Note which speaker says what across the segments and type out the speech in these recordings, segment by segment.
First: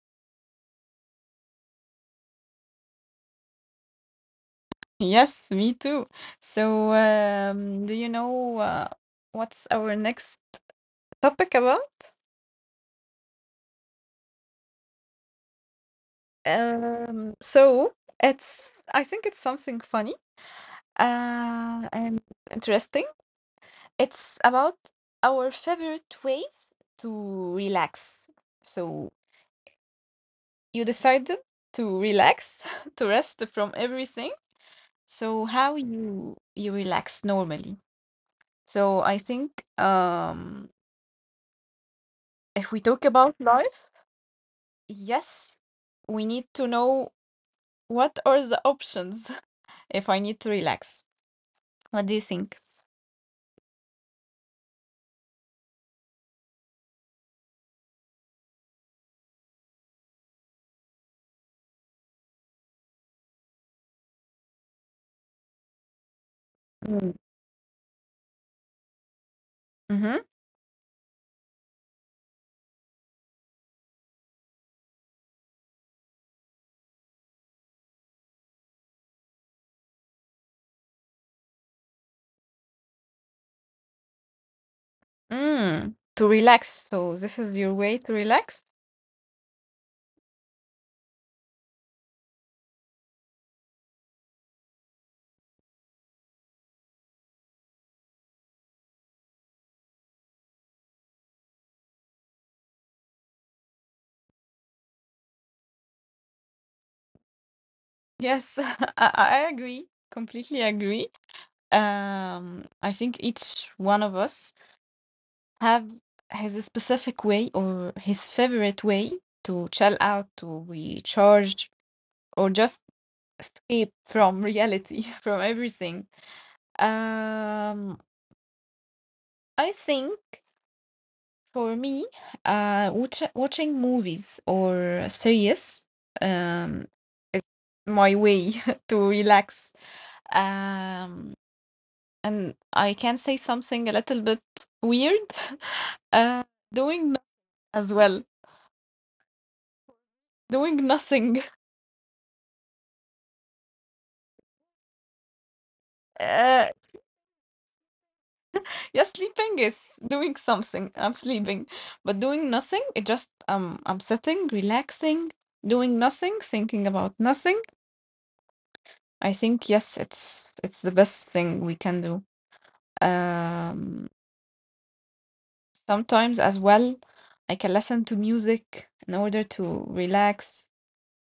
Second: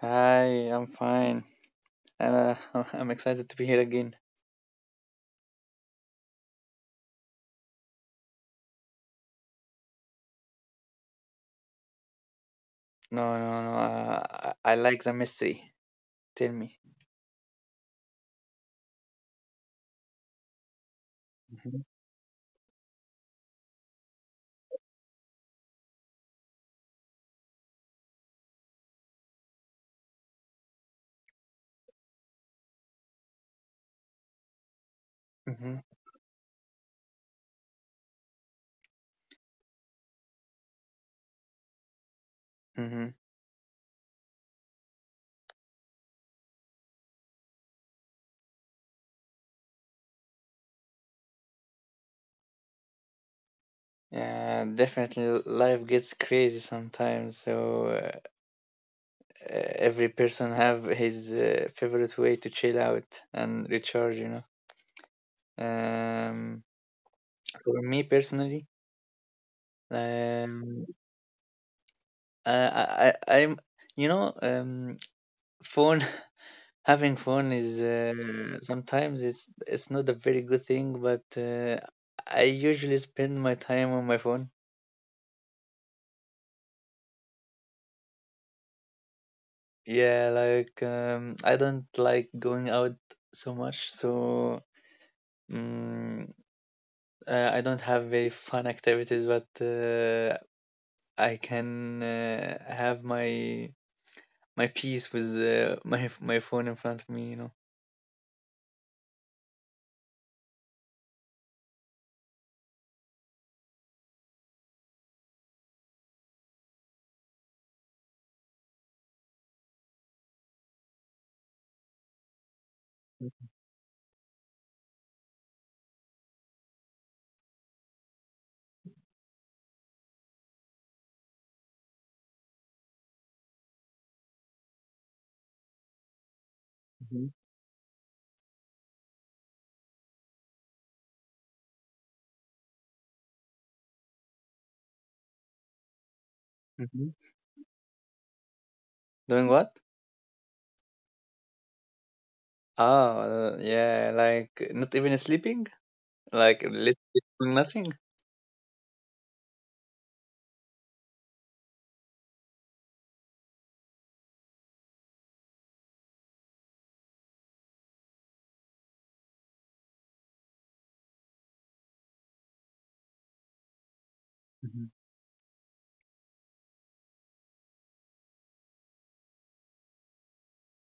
Speaker 1: Hi, I'm fine. I'm, uh, I'm excited to be here again.
Speaker 2: Yes, me too. So, do you know what's our next topic about?
Speaker 1: No, no, no. I like the mystery. Tell me.
Speaker 2: So it's, I think it's something funny
Speaker 1: Mhm,
Speaker 2: uh, and interesting. It's about our favorite ways to relax. So, you decided to relax, to rest from everything. So, how
Speaker 1: mhm,
Speaker 2: you relax normally? So, I think. If we talk
Speaker 1: mhm.
Speaker 2: about life, yes, we need to know what are the options if I need to relax. What do you think?
Speaker 1: Yeah, definitely. Life gets crazy sometimes, so uh, every person have his favorite way to chill out and recharge. You know. Um,
Speaker 2: Mm.
Speaker 1: for me personally,
Speaker 2: Hmm.
Speaker 1: um, I, I, I- I'm, you know, um, phone. Having fun is sometimes it's not a very good thing, but I usually spend my time on my phone.
Speaker 2: Mm. To relax. So this is your way to relax?
Speaker 1: Yeah, like I don't like going out so much, so mm I don't have very fun activities, but I can have my peace with my phone in front of me, you know.
Speaker 2: Yes, I agree. Completely agree. I think each one of us have his specific way or his favorite way to chill out, to recharge, or just escape from reality, from everything. Um, I think for me, watching movies or series, um, is
Speaker 1: Hmm.
Speaker 2: my way to relax. Um, and I can say something a little bit weird. Uh, doing no
Speaker 1: Hmm.
Speaker 2: as well.
Speaker 1: Doing what?
Speaker 2: Doing nothing.
Speaker 1: Oh, yeah, like not even sleeping.
Speaker 2: Uh,
Speaker 1: Like literally doing nothing.
Speaker 2: yeah, sleeping is doing something. I'm sleeping, but doing nothing, it just I'm sitting, relaxing, doing nothing, thinking about nothing. I think yes, it's the best thing we can do. Um,
Speaker 1: Mhm.
Speaker 2: sometimes as well, I can listen to music in order to relax,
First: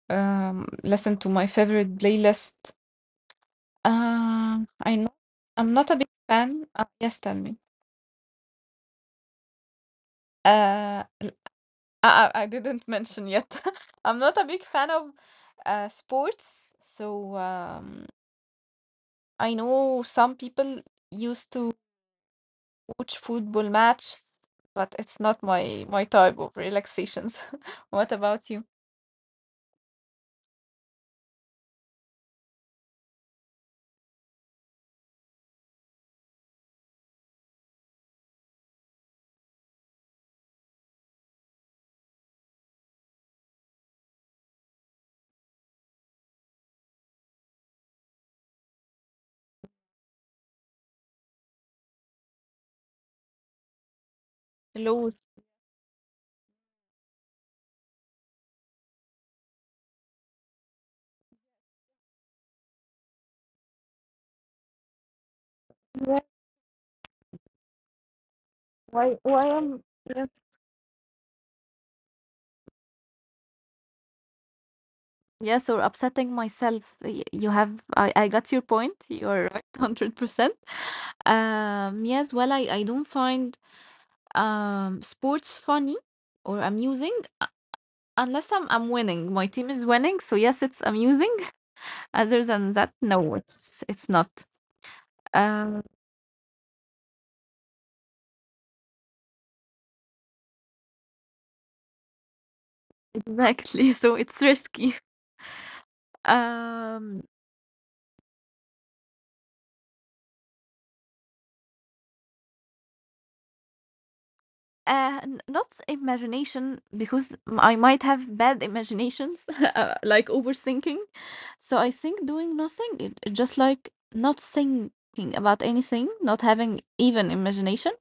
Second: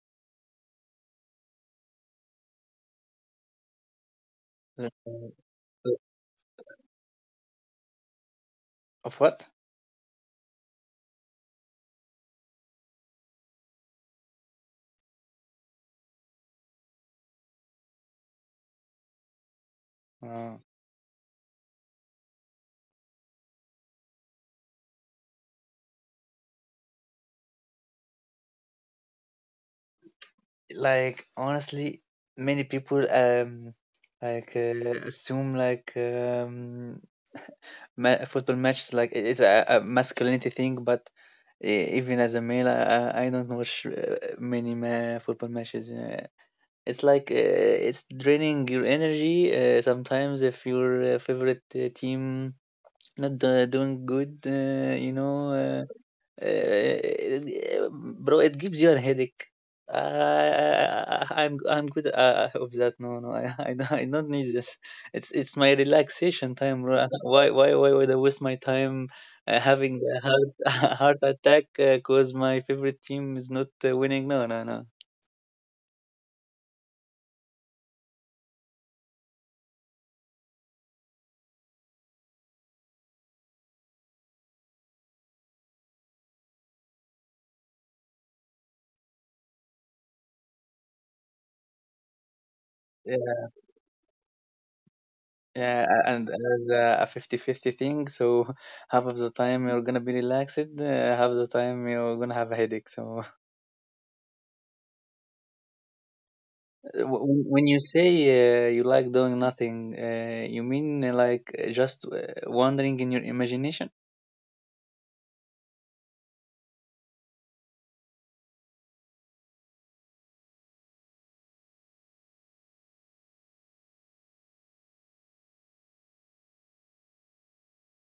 Speaker 2: listen to my favorite playlist.
Speaker 1: Uh,
Speaker 2: I know I'm not a big fan. Yes, tell me.
Speaker 1: Of what?
Speaker 2: Uh, l- I, I didn't mention yet. I'm not a big fan of sports, so I know some
Speaker 1: Uh,
Speaker 2: people used to watch football matches, but it's not my type of relaxations. What about you?
Speaker 1: like honestly, many people like assume football matches like it's a masculinity thing, but even as a male, I don't watch many football matches. It's like it's draining your energy. Sometimes if your favorite team not doing good, you
Speaker 2: Lows.
Speaker 1: know. Bro, it gives you a headache. I'm good of that. No, no, I I don't need this. It's my
Speaker 2: Yeah,
Speaker 1: relaxation time, bro. Why would I waste my time
Speaker 2: why am
Speaker 1: having a
Speaker 2: yes,
Speaker 1: heart a heart attack because my favorite team is not winning? No, no, no.
Speaker 2: yes, or upsetting myself. You have I got your point. You're right, 100%. Um, yes, well I don't find um, sports funny or amusing uh, unless I'm winning. My team is winning, so yes, it's amusing. Other than that,
Speaker 1: Yeah,
Speaker 2: no, it's not.
Speaker 1: yeah,
Speaker 2: Um,
Speaker 1: and as a 50-50 thing, so half of the time you're gonna be relaxed, half the time you're gonna have a headache. So
Speaker 2: exactly. So it's risky.
Speaker 1: Uh,
Speaker 2: Um,
Speaker 1: wh- when you say you like doing nothing, you mean like just wandering in your imagination,
Speaker 2: not imagination because I might have bad imaginations, like overthinking. So I think doing nothing, it just like not thinking about anything, not having even imagination,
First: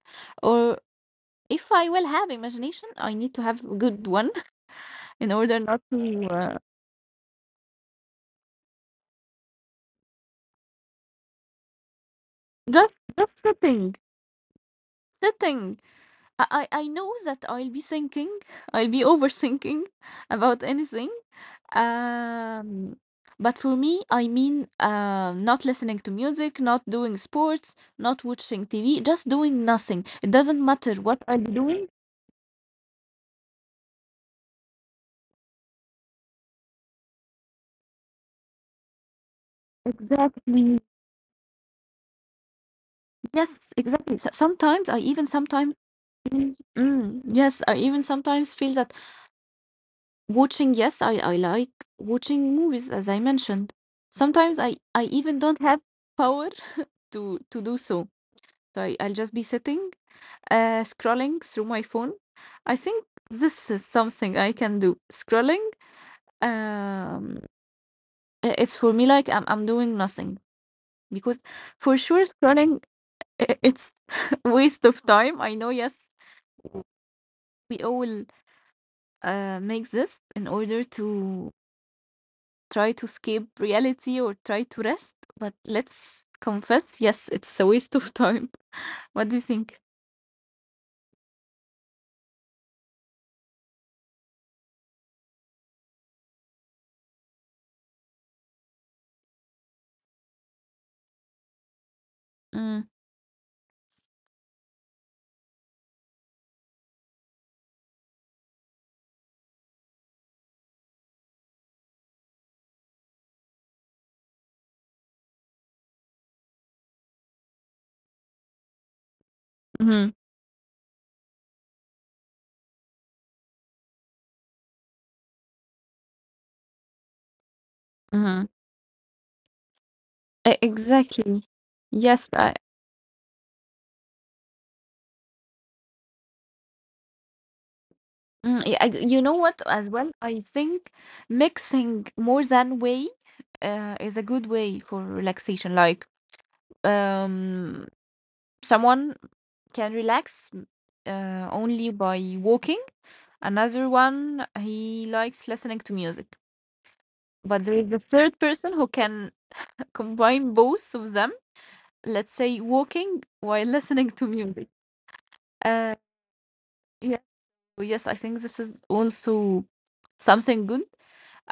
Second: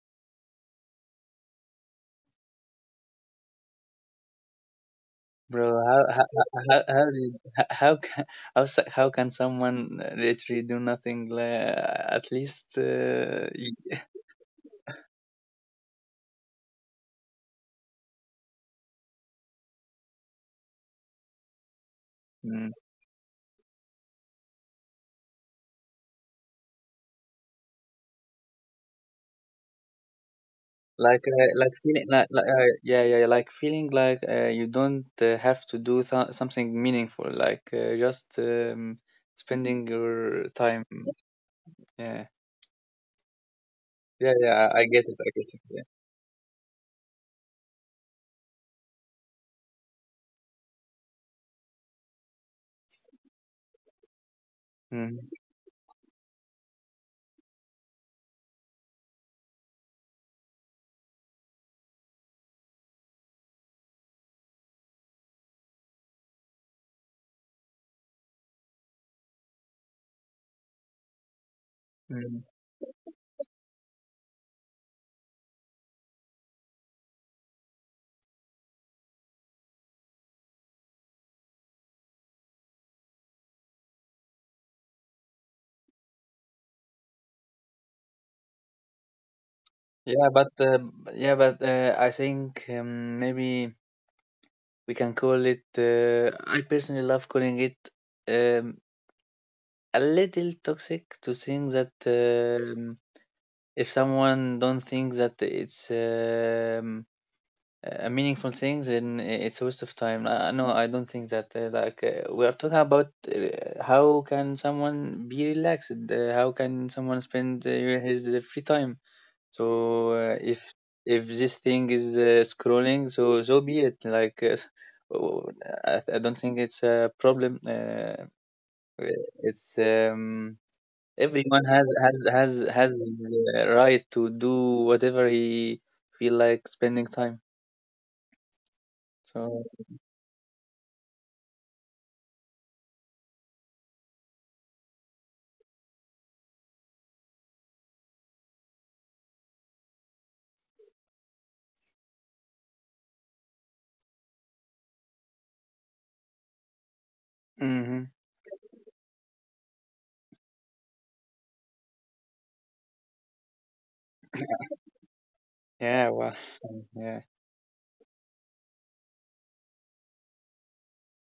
Speaker 2: or if I will have imagination, I need to have good one in order
Speaker 1: bro?
Speaker 2: not to
Speaker 1: How can, how can someone literally do nothing? At least
Speaker 2: just sitting. Sitting. I know that I'll be thinking, I'll be overthinking about anything. Um,
Speaker 1: mm,
Speaker 2: but for me, I mean, not listening to music, not doing sports, not watching TV, just doing nothing. It doesn't matter what I'm
Speaker 1: like
Speaker 2: doing.
Speaker 1: feeling like yeah, yeah, like feeling like you don't have to do something meaningful, like just spending your
Speaker 2: Exactly.
Speaker 1: time. Yeah,
Speaker 2: Yes, exactly.
Speaker 1: yeah, yeah. I
Speaker 2: Sometimes
Speaker 1: I
Speaker 2: I
Speaker 1: get it.
Speaker 2: even
Speaker 1: I get it.
Speaker 2: sometimes
Speaker 1: Yeah.
Speaker 2: yes, I even sometimes feel that watching, yes, I like watching movies, as I mentioned. Sometimes I
Speaker 1: Mm-hmm.
Speaker 2: even don't have power to do so. So I'll just be sitting, scrolling through my phone. I think this is something I can do. Scrolling, um, it's for me like I'm doing nothing because for sure
Speaker 1: Mm.
Speaker 2: scrolling it's waste of time. I know, yes, we all make this in order to try to escape reality or try to rest, but let's confess, yes, it's a waste of time. What do you think?
Speaker 1: Yeah, but uh, yeah, but I think maybe we can call it. I personally love calling it um, a little toxic to think that
Speaker 2: Mm.
Speaker 1: if someone don't think that it's a meaningful thing, then it's a waste of time. No, I don't think that. Like we are talking about how can someone be relaxed? How can someone spend his free time? So if this thing is scrolling, so so be it. Like oh, I don't think it's a problem.
Speaker 2: Mm-hmm.
Speaker 1: It's
Speaker 2: E, exactly.
Speaker 1: everyone has
Speaker 2: Yes,
Speaker 1: has
Speaker 2: I,
Speaker 1: has has the right to do whatever he feel like spending time.
Speaker 2: mm, y I you know what
Speaker 1: So
Speaker 2: as well? I think mixing more than way is a good way for relaxation. Like, um, someone can relax, only by walking. Another one, he likes listening to music. But there is a
Speaker 1: hmm.
Speaker 2: third person who can combine both of them. Let's say walking while listening to music. Uh,
Speaker 1: Yeah, well,
Speaker 2: yeah.
Speaker 1: yeah.
Speaker 2: So, yes, I think this is also something good.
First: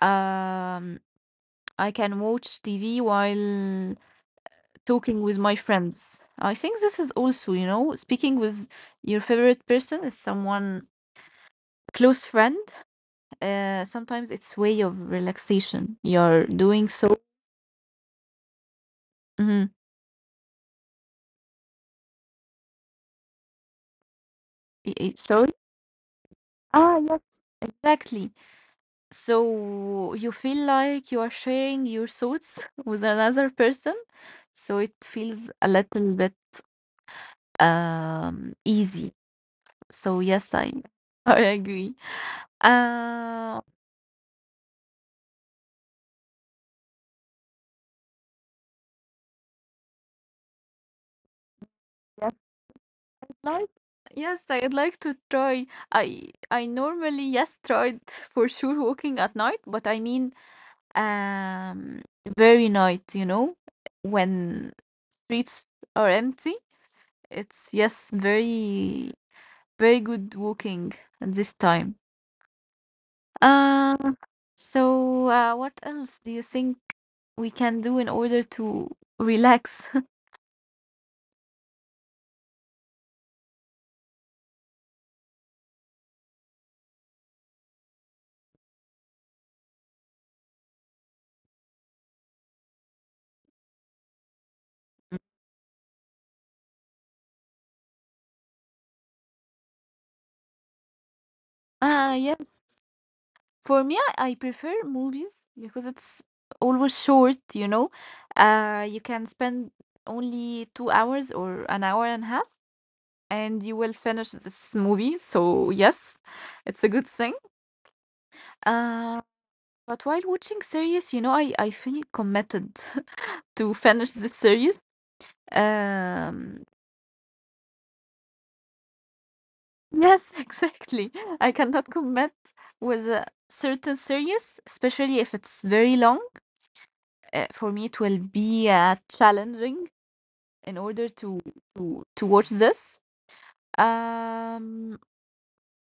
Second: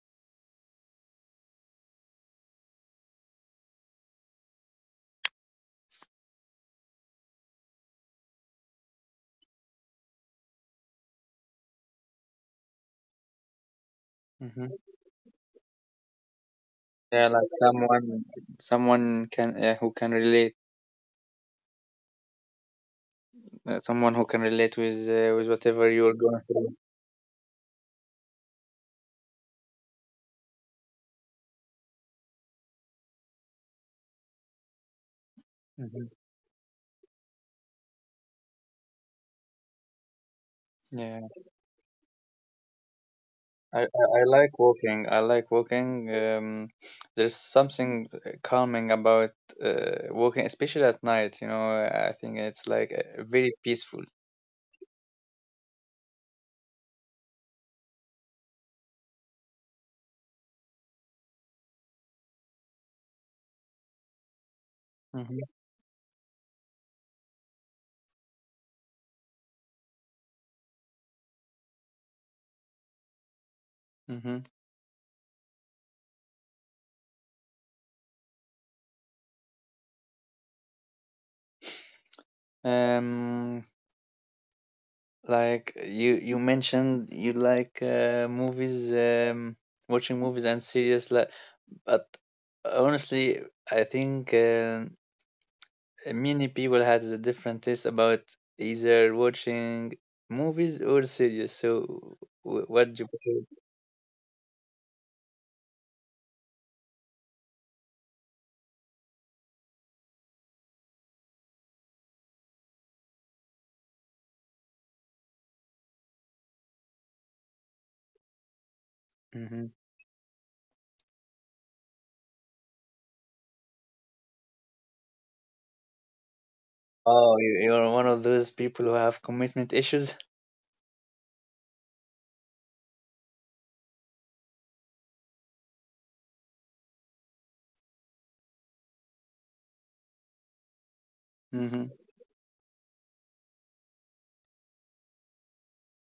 Speaker 2: Um, I can watch TV while talking with my friends. I think this is also, you know, speaking with your favorite person is someone close friend. Sometimes it's
Speaker 1: Hmm.
Speaker 2: way of relaxation. You're doing so.
Speaker 1: Yeah, like someone, someone can
Speaker 2: Mhm.
Speaker 1: yeah, who can relate, someone who can relate with
Speaker 2: Sorry.
Speaker 1: whatever you're going through.
Speaker 2: Ah, yes, exactly. So you feel like you are sharing your thoughts with another person, so it feels a
Speaker 1: Hmm.
Speaker 2: little bit easy. So yes, I
Speaker 1: Yeah.
Speaker 2: I agree. Uh,
Speaker 1: I like walking. I like walking. There's something calming about walking, especially at night. You know, I think
Speaker 2: yes,
Speaker 1: it's like very
Speaker 2: I'd like
Speaker 1: peaceful.
Speaker 2: yes, I'd like to try. I normally yes tried for sure walking at night, but I mean um, very night, you know, when
Speaker 1: Hmm.
Speaker 2: streets are empty. It's yes, very very good walking at this time. Uh,
Speaker 1: Hmm.
Speaker 2: so, what else do you think we can do in order to relax?
Speaker 1: Um, like you mentioned, you like movies, watching movies and series. Like, but honestly, I think. Many people had a different taste about either watching movies or series. So, what do
Speaker 2: Yes.
Speaker 1: you prefer?
Speaker 2: For me, I prefer movies because it's always short, you know. You can spend only 2 hours or an hour and a half, and you will finish this movie. So yes, it's a good thing. Uh,
Speaker 1: Hmm.
Speaker 2: but while watching series, you know, I feel committed to finish this series. Um,
Speaker 1: Oh, you're one of those people who have commitment issues.
Speaker 2: Yes, exactly. I cannot commit with a certain series, especially if it's very long. For me, it will be challenging in order to
Speaker 1: Hmm.
Speaker 2: to watch this. Um.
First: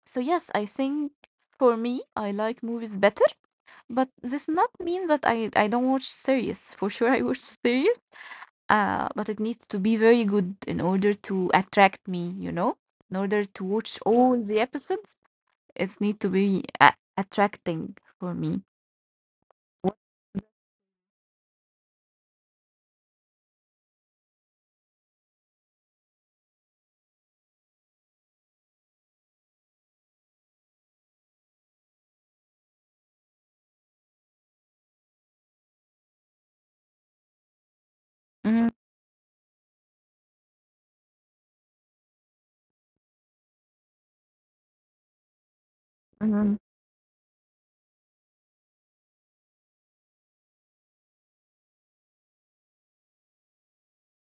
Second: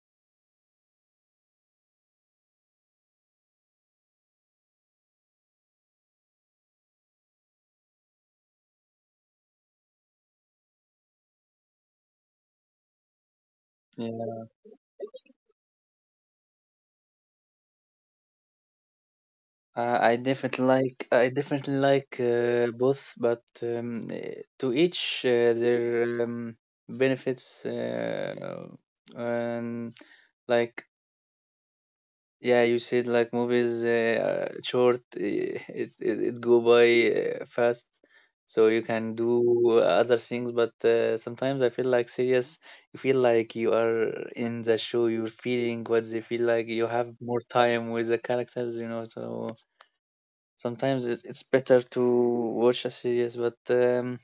Speaker 2: So yes, I think for me, I like movies better, but this not mean that I don't watch series. For sure, I watch series. But it needs to be very good in order to attract me, you know, in order to watch all
Speaker 1: Yeah,
Speaker 2: the episodes. It need to be attracting for me.
Speaker 1: I definitely like both, but to each their benefits. And like yeah, you said like movies are short, it go by fast, so
Speaker 2: Mhm,
Speaker 1: you can do other things. But sometimes I feel like serious. You feel like you are in the show. You're feeling what they feel
Speaker 2: mhm.
Speaker 1: like. You have more time with the characters, you know. So sometimes it's better to watch a series, but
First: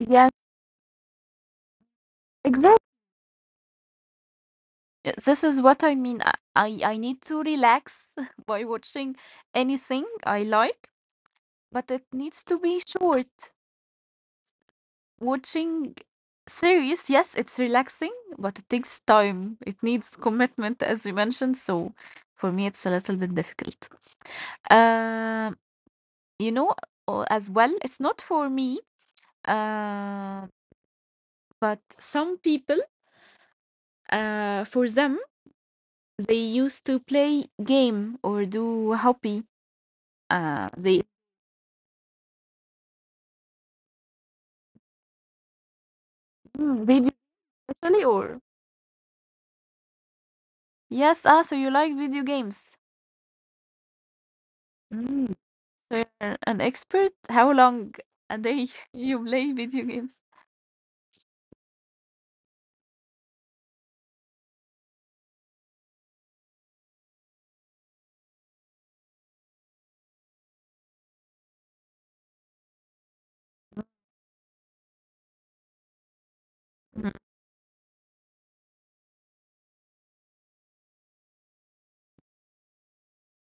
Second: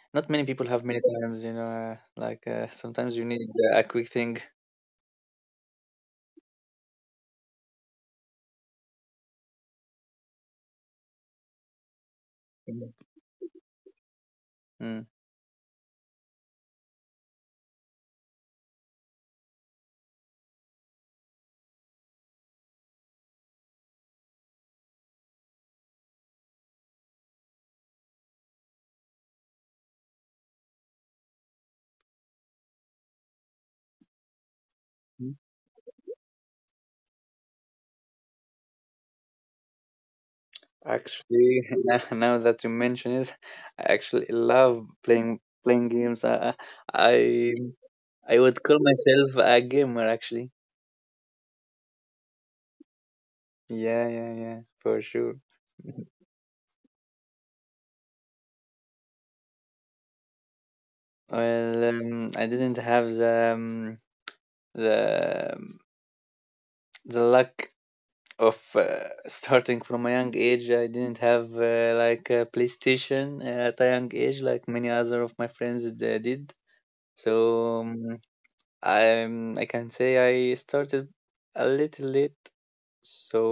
Speaker 2: Yes,
Speaker 1: not many people have many times, you know. Like
Speaker 2: exactly.
Speaker 1: sometimes you need a quick thing.
Speaker 2: This is what I mean. I need to relax by watching anything I like, but it needs to be short.
Speaker 1: Mm.
Speaker 2: Watching series, yes, it's relaxing, but it takes time. It needs commitment, as we mentioned. So for me, it's a little bit difficult. Um, you know, as well, it's not for me. Uh, but some people, uh, for them, they used to play game or do hobby. They.
Speaker 1: Actually, now now that you mention it, I actually love playing games.
Speaker 2: Video
Speaker 1: I,
Speaker 2: actually or
Speaker 1: I would call myself a gamer actually.
Speaker 2: yes. Ah, so you like video games?
Speaker 1: Yeah, yeah, yeah, for
Speaker 2: Mm.
Speaker 1: sure.
Speaker 2: So you're an expert. How long a day you play video games?
Speaker 1: Well, I didn't have the the the luck of starting from a young age. I didn't have like a PlayStation at a young age, like many other of my friends did.
Speaker 2: Mm-hmm.
Speaker 1: So I can say I started a little late, so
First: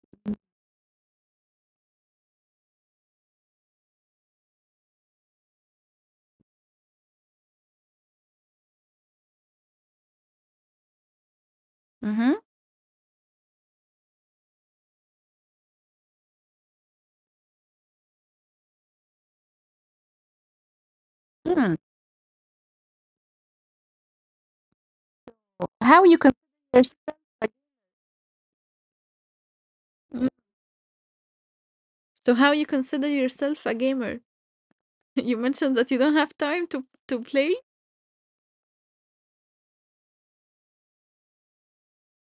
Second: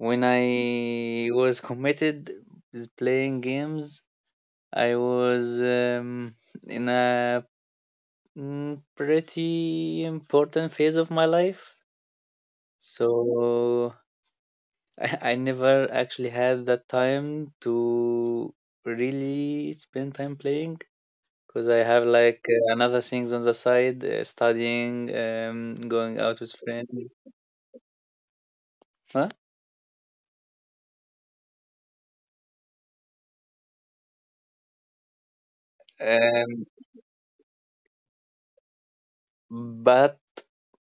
Speaker 1: when I was committed with playing games, I was in a pretty important phase of my life. So I never actually had that time to really spend time playing because
Speaker 2: Mm.
Speaker 1: I have like another things on the side, studying,
Speaker 2: How you consider
Speaker 1: going out
Speaker 2: yourself?
Speaker 1: with friends. Huh?
Speaker 2: Mm. So how you consider yourself a gamer? You mentioned that you don't have time to play.
Speaker 1: Um, but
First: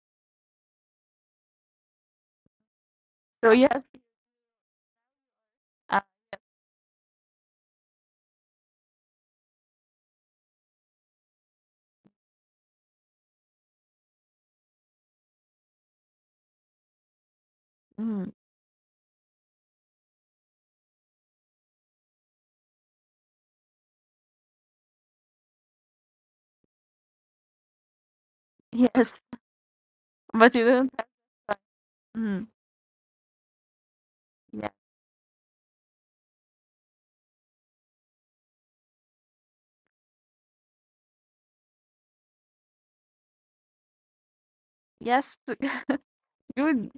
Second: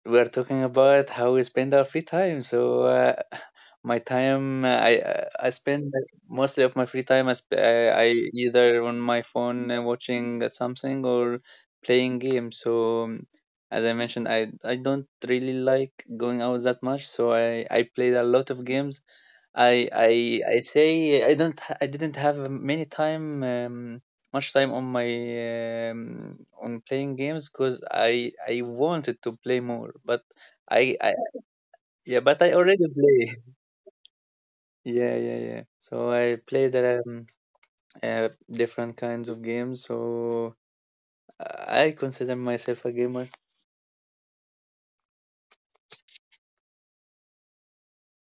Speaker 1: we're talking about how we spend our free time. So
Speaker 2: So
Speaker 1: my
Speaker 2: yes,
Speaker 1: time, I spend like
Speaker 2: uh,
Speaker 1: mostly of my free time. I, sp- I either on my phone watching something or playing games. So as I mentioned, I don't really like going out that much. So I played a lot of games.
Speaker 2: mm,
Speaker 1: I say I don't I didn't have many time much time on my on playing games because I wanted to play more but
Speaker 2: yes,
Speaker 1: I
Speaker 2: but you
Speaker 1: yeah, but
Speaker 2: don't.
Speaker 1: I already play
Speaker 2: Mm,
Speaker 1: yeah, yeah, yeah,
Speaker 2: yeah.
Speaker 1: so I played different kinds of games, so I consider myself a gamer.
Speaker 2: Yes, good.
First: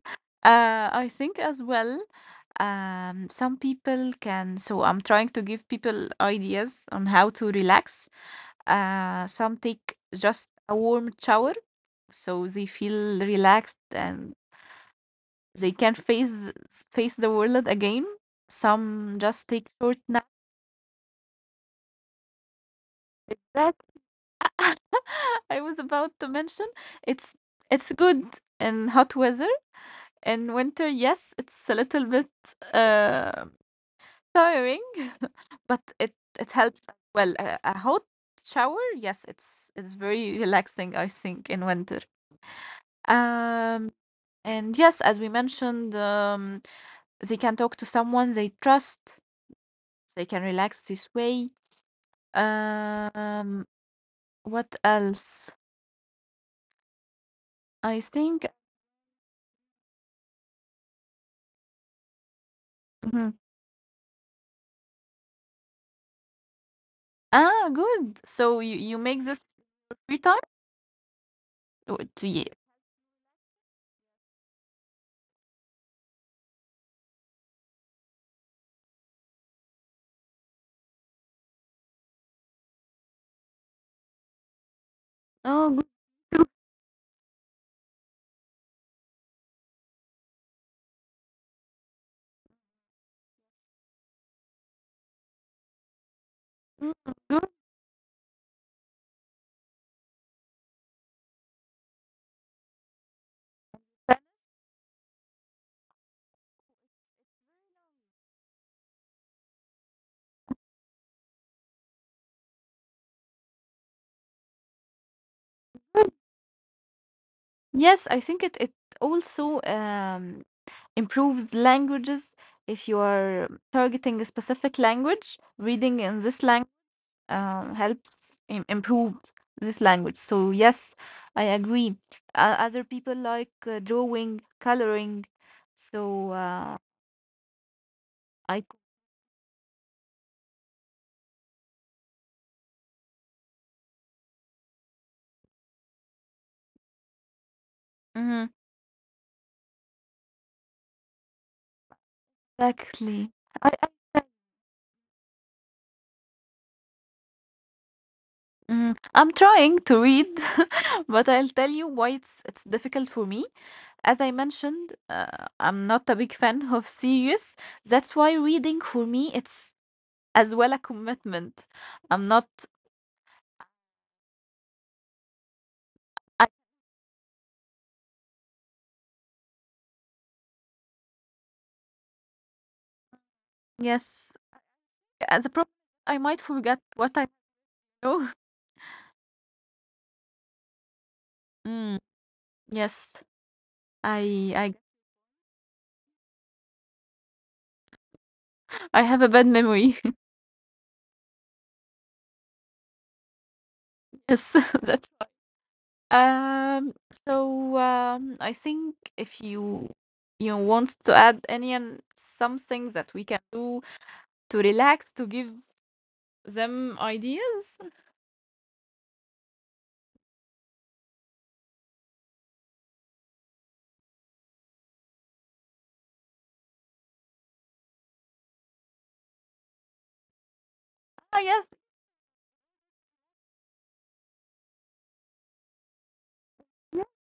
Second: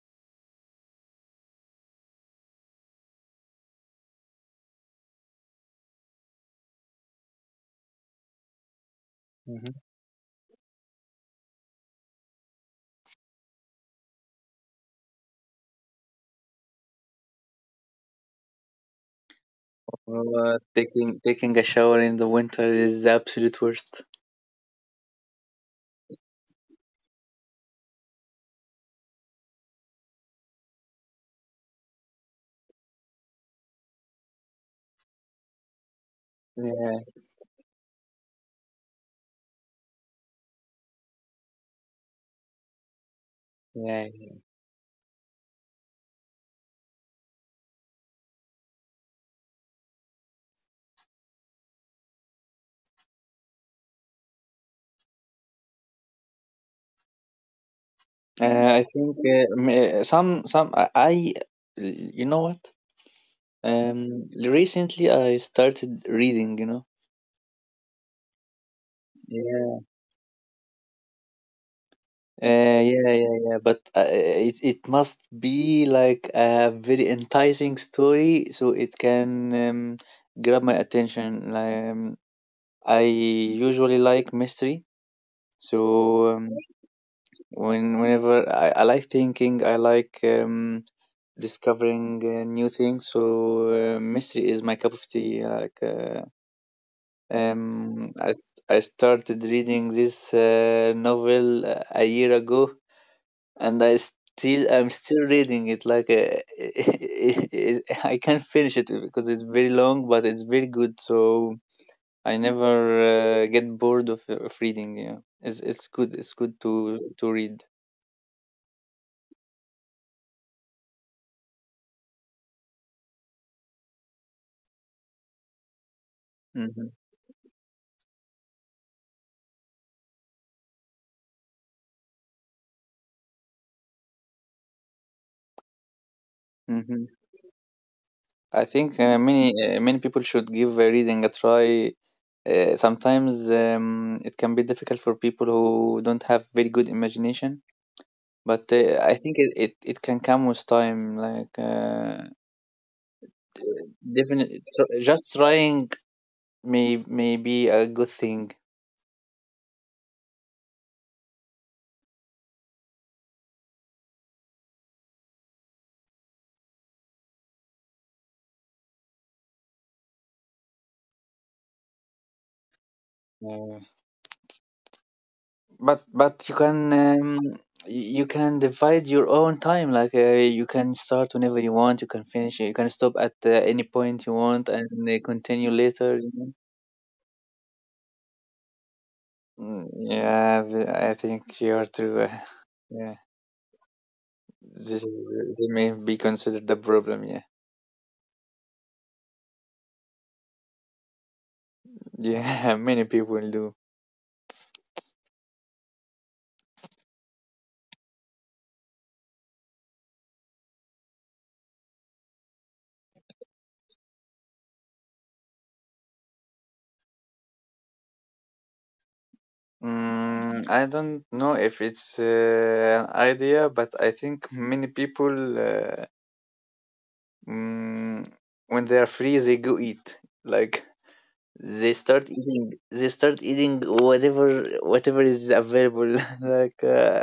Speaker 2: I think as well, some people can. So I'm trying to give people ideas on how to relax. Some
Speaker 1: Mhm.
Speaker 2: take just a warm shower, so they feel relaxed and they can face the world again. Some just take short nap.
Speaker 1: Taking a shower in the winter is the absolute
Speaker 2: That
Speaker 1: worst.
Speaker 2: I was about to mention. It's it's good in hot weather. In winter, yes, it's a little bit uh, tiring. But it helps as
Speaker 1: Yeah.
Speaker 2: well. A hot shower, yes, it's very relaxing, I think, in winter. Um,
Speaker 1: Yeah.
Speaker 2: and yes, as we mentioned, they can talk to someone they trust. They can relax this way. Um, what else? I think.
Speaker 1: I think m- some I- You know what?
Speaker 2: Mhm.
Speaker 1: Recently I started reading. You know.
Speaker 2: Ah, good. So you make this
Speaker 1: Yeah.
Speaker 2: every time? Oh, it's- yeah.
Speaker 1: Yeah, yeah, yeah. But it it must be like a very enticing story, so it can grab my attention. Like, I usually like mystery,
Speaker 2: Oh,
Speaker 1: so
Speaker 2: good.
Speaker 1: um, whenever I like thinking, I like discovering new things. So mystery is my cup of tea. Like
Speaker 2: Mm,
Speaker 1: um, I, I started reading this novel a year ago, and I'm still reading it. Like I can't finish it because it's very long, but it's very good. So I never get bored of reading. Yeah, it's
Speaker 2: good.
Speaker 1: good. It's good to read.
Speaker 2: Yes, I think it it also improves languages. If you are targeting a specific language, reading in this language
Speaker 1: Mhm,
Speaker 2: helps im improve this language. So yes, I agree. Other people like drawing, coloring. So
Speaker 1: mhm.
Speaker 2: I.
Speaker 1: I think many people should give reading a try. Sometimes it can be difficult for people who don't have very good imagination,
Speaker 2: Mhm,
Speaker 1: but I think it can come with time. Like
Speaker 2: exactly. I,
Speaker 1: definitely, just trying may be a good thing.
Speaker 2: I'm trying to read, but I'll tell you why it's difficult for me. As I mentioned, I'm not a big fan of series. That's why reading for me it's as well a commitment. I'm not.
Speaker 1: Uh, but
Speaker 2: I,
Speaker 1: you can you can divide your own time like you can start whenever you want, you can finish, you can stop at any point
Speaker 2: yes,
Speaker 1: you want and
Speaker 2: as a
Speaker 1: continue
Speaker 2: problem,
Speaker 1: later,
Speaker 2: I
Speaker 1: you
Speaker 2: might
Speaker 1: know?
Speaker 2: forget what I know.
Speaker 1: Mm, yeah, I think you are
Speaker 2: Mm,
Speaker 1: true, yeah,
Speaker 2: yes, I I
Speaker 1: this is this may be considered a problem, yeah,
Speaker 2: I have a bad memory.
Speaker 1: yeah. Many people do.
Speaker 2: yes, that's um. So I think if you you want to add any and something that we can do to relax to give them ideas,
Speaker 1: I don't know if it's an idea, but I think many people mm, when they are free they go eat like
Speaker 2: I guess.
Speaker 1: they start eating. They start eating whatever is available. Like uh,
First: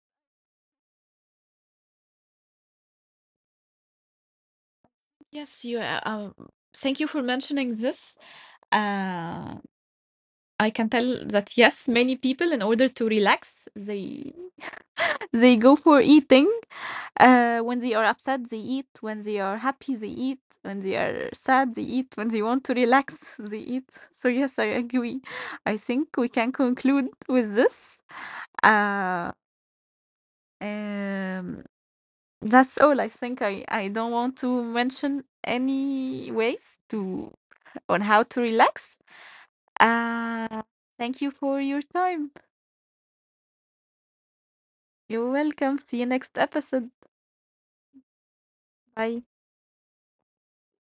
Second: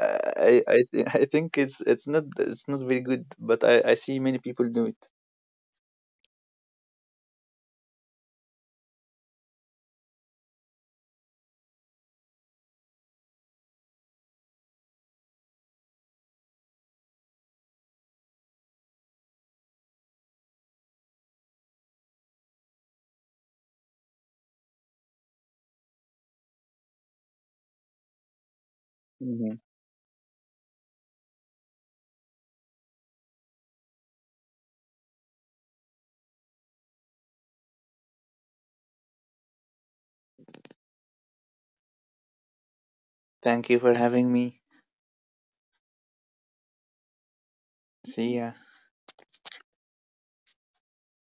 Speaker 1: I I th- I think it's not it's not very good, but I see many people do it.
Speaker 2: Yes, you thank you for mentioning this. Uh, I can tell that yes, many people, in order to relax, they they go for eating. When they are upset, they eat. When they are happy, they eat. When they are sad, they eat. When they want to relax, they eat. So yes, I agree. I think we can conclude with this. Uh,
Speaker 1: Mhm.
Speaker 2: um, that's all. I think I don't want to mention any ways to on how to relax. Uh, thank you for your time.
Speaker 1: Thank you for having me.
Speaker 2: You're welcome. See you next episode.
Speaker 1: See ya.
Speaker 2: Bye.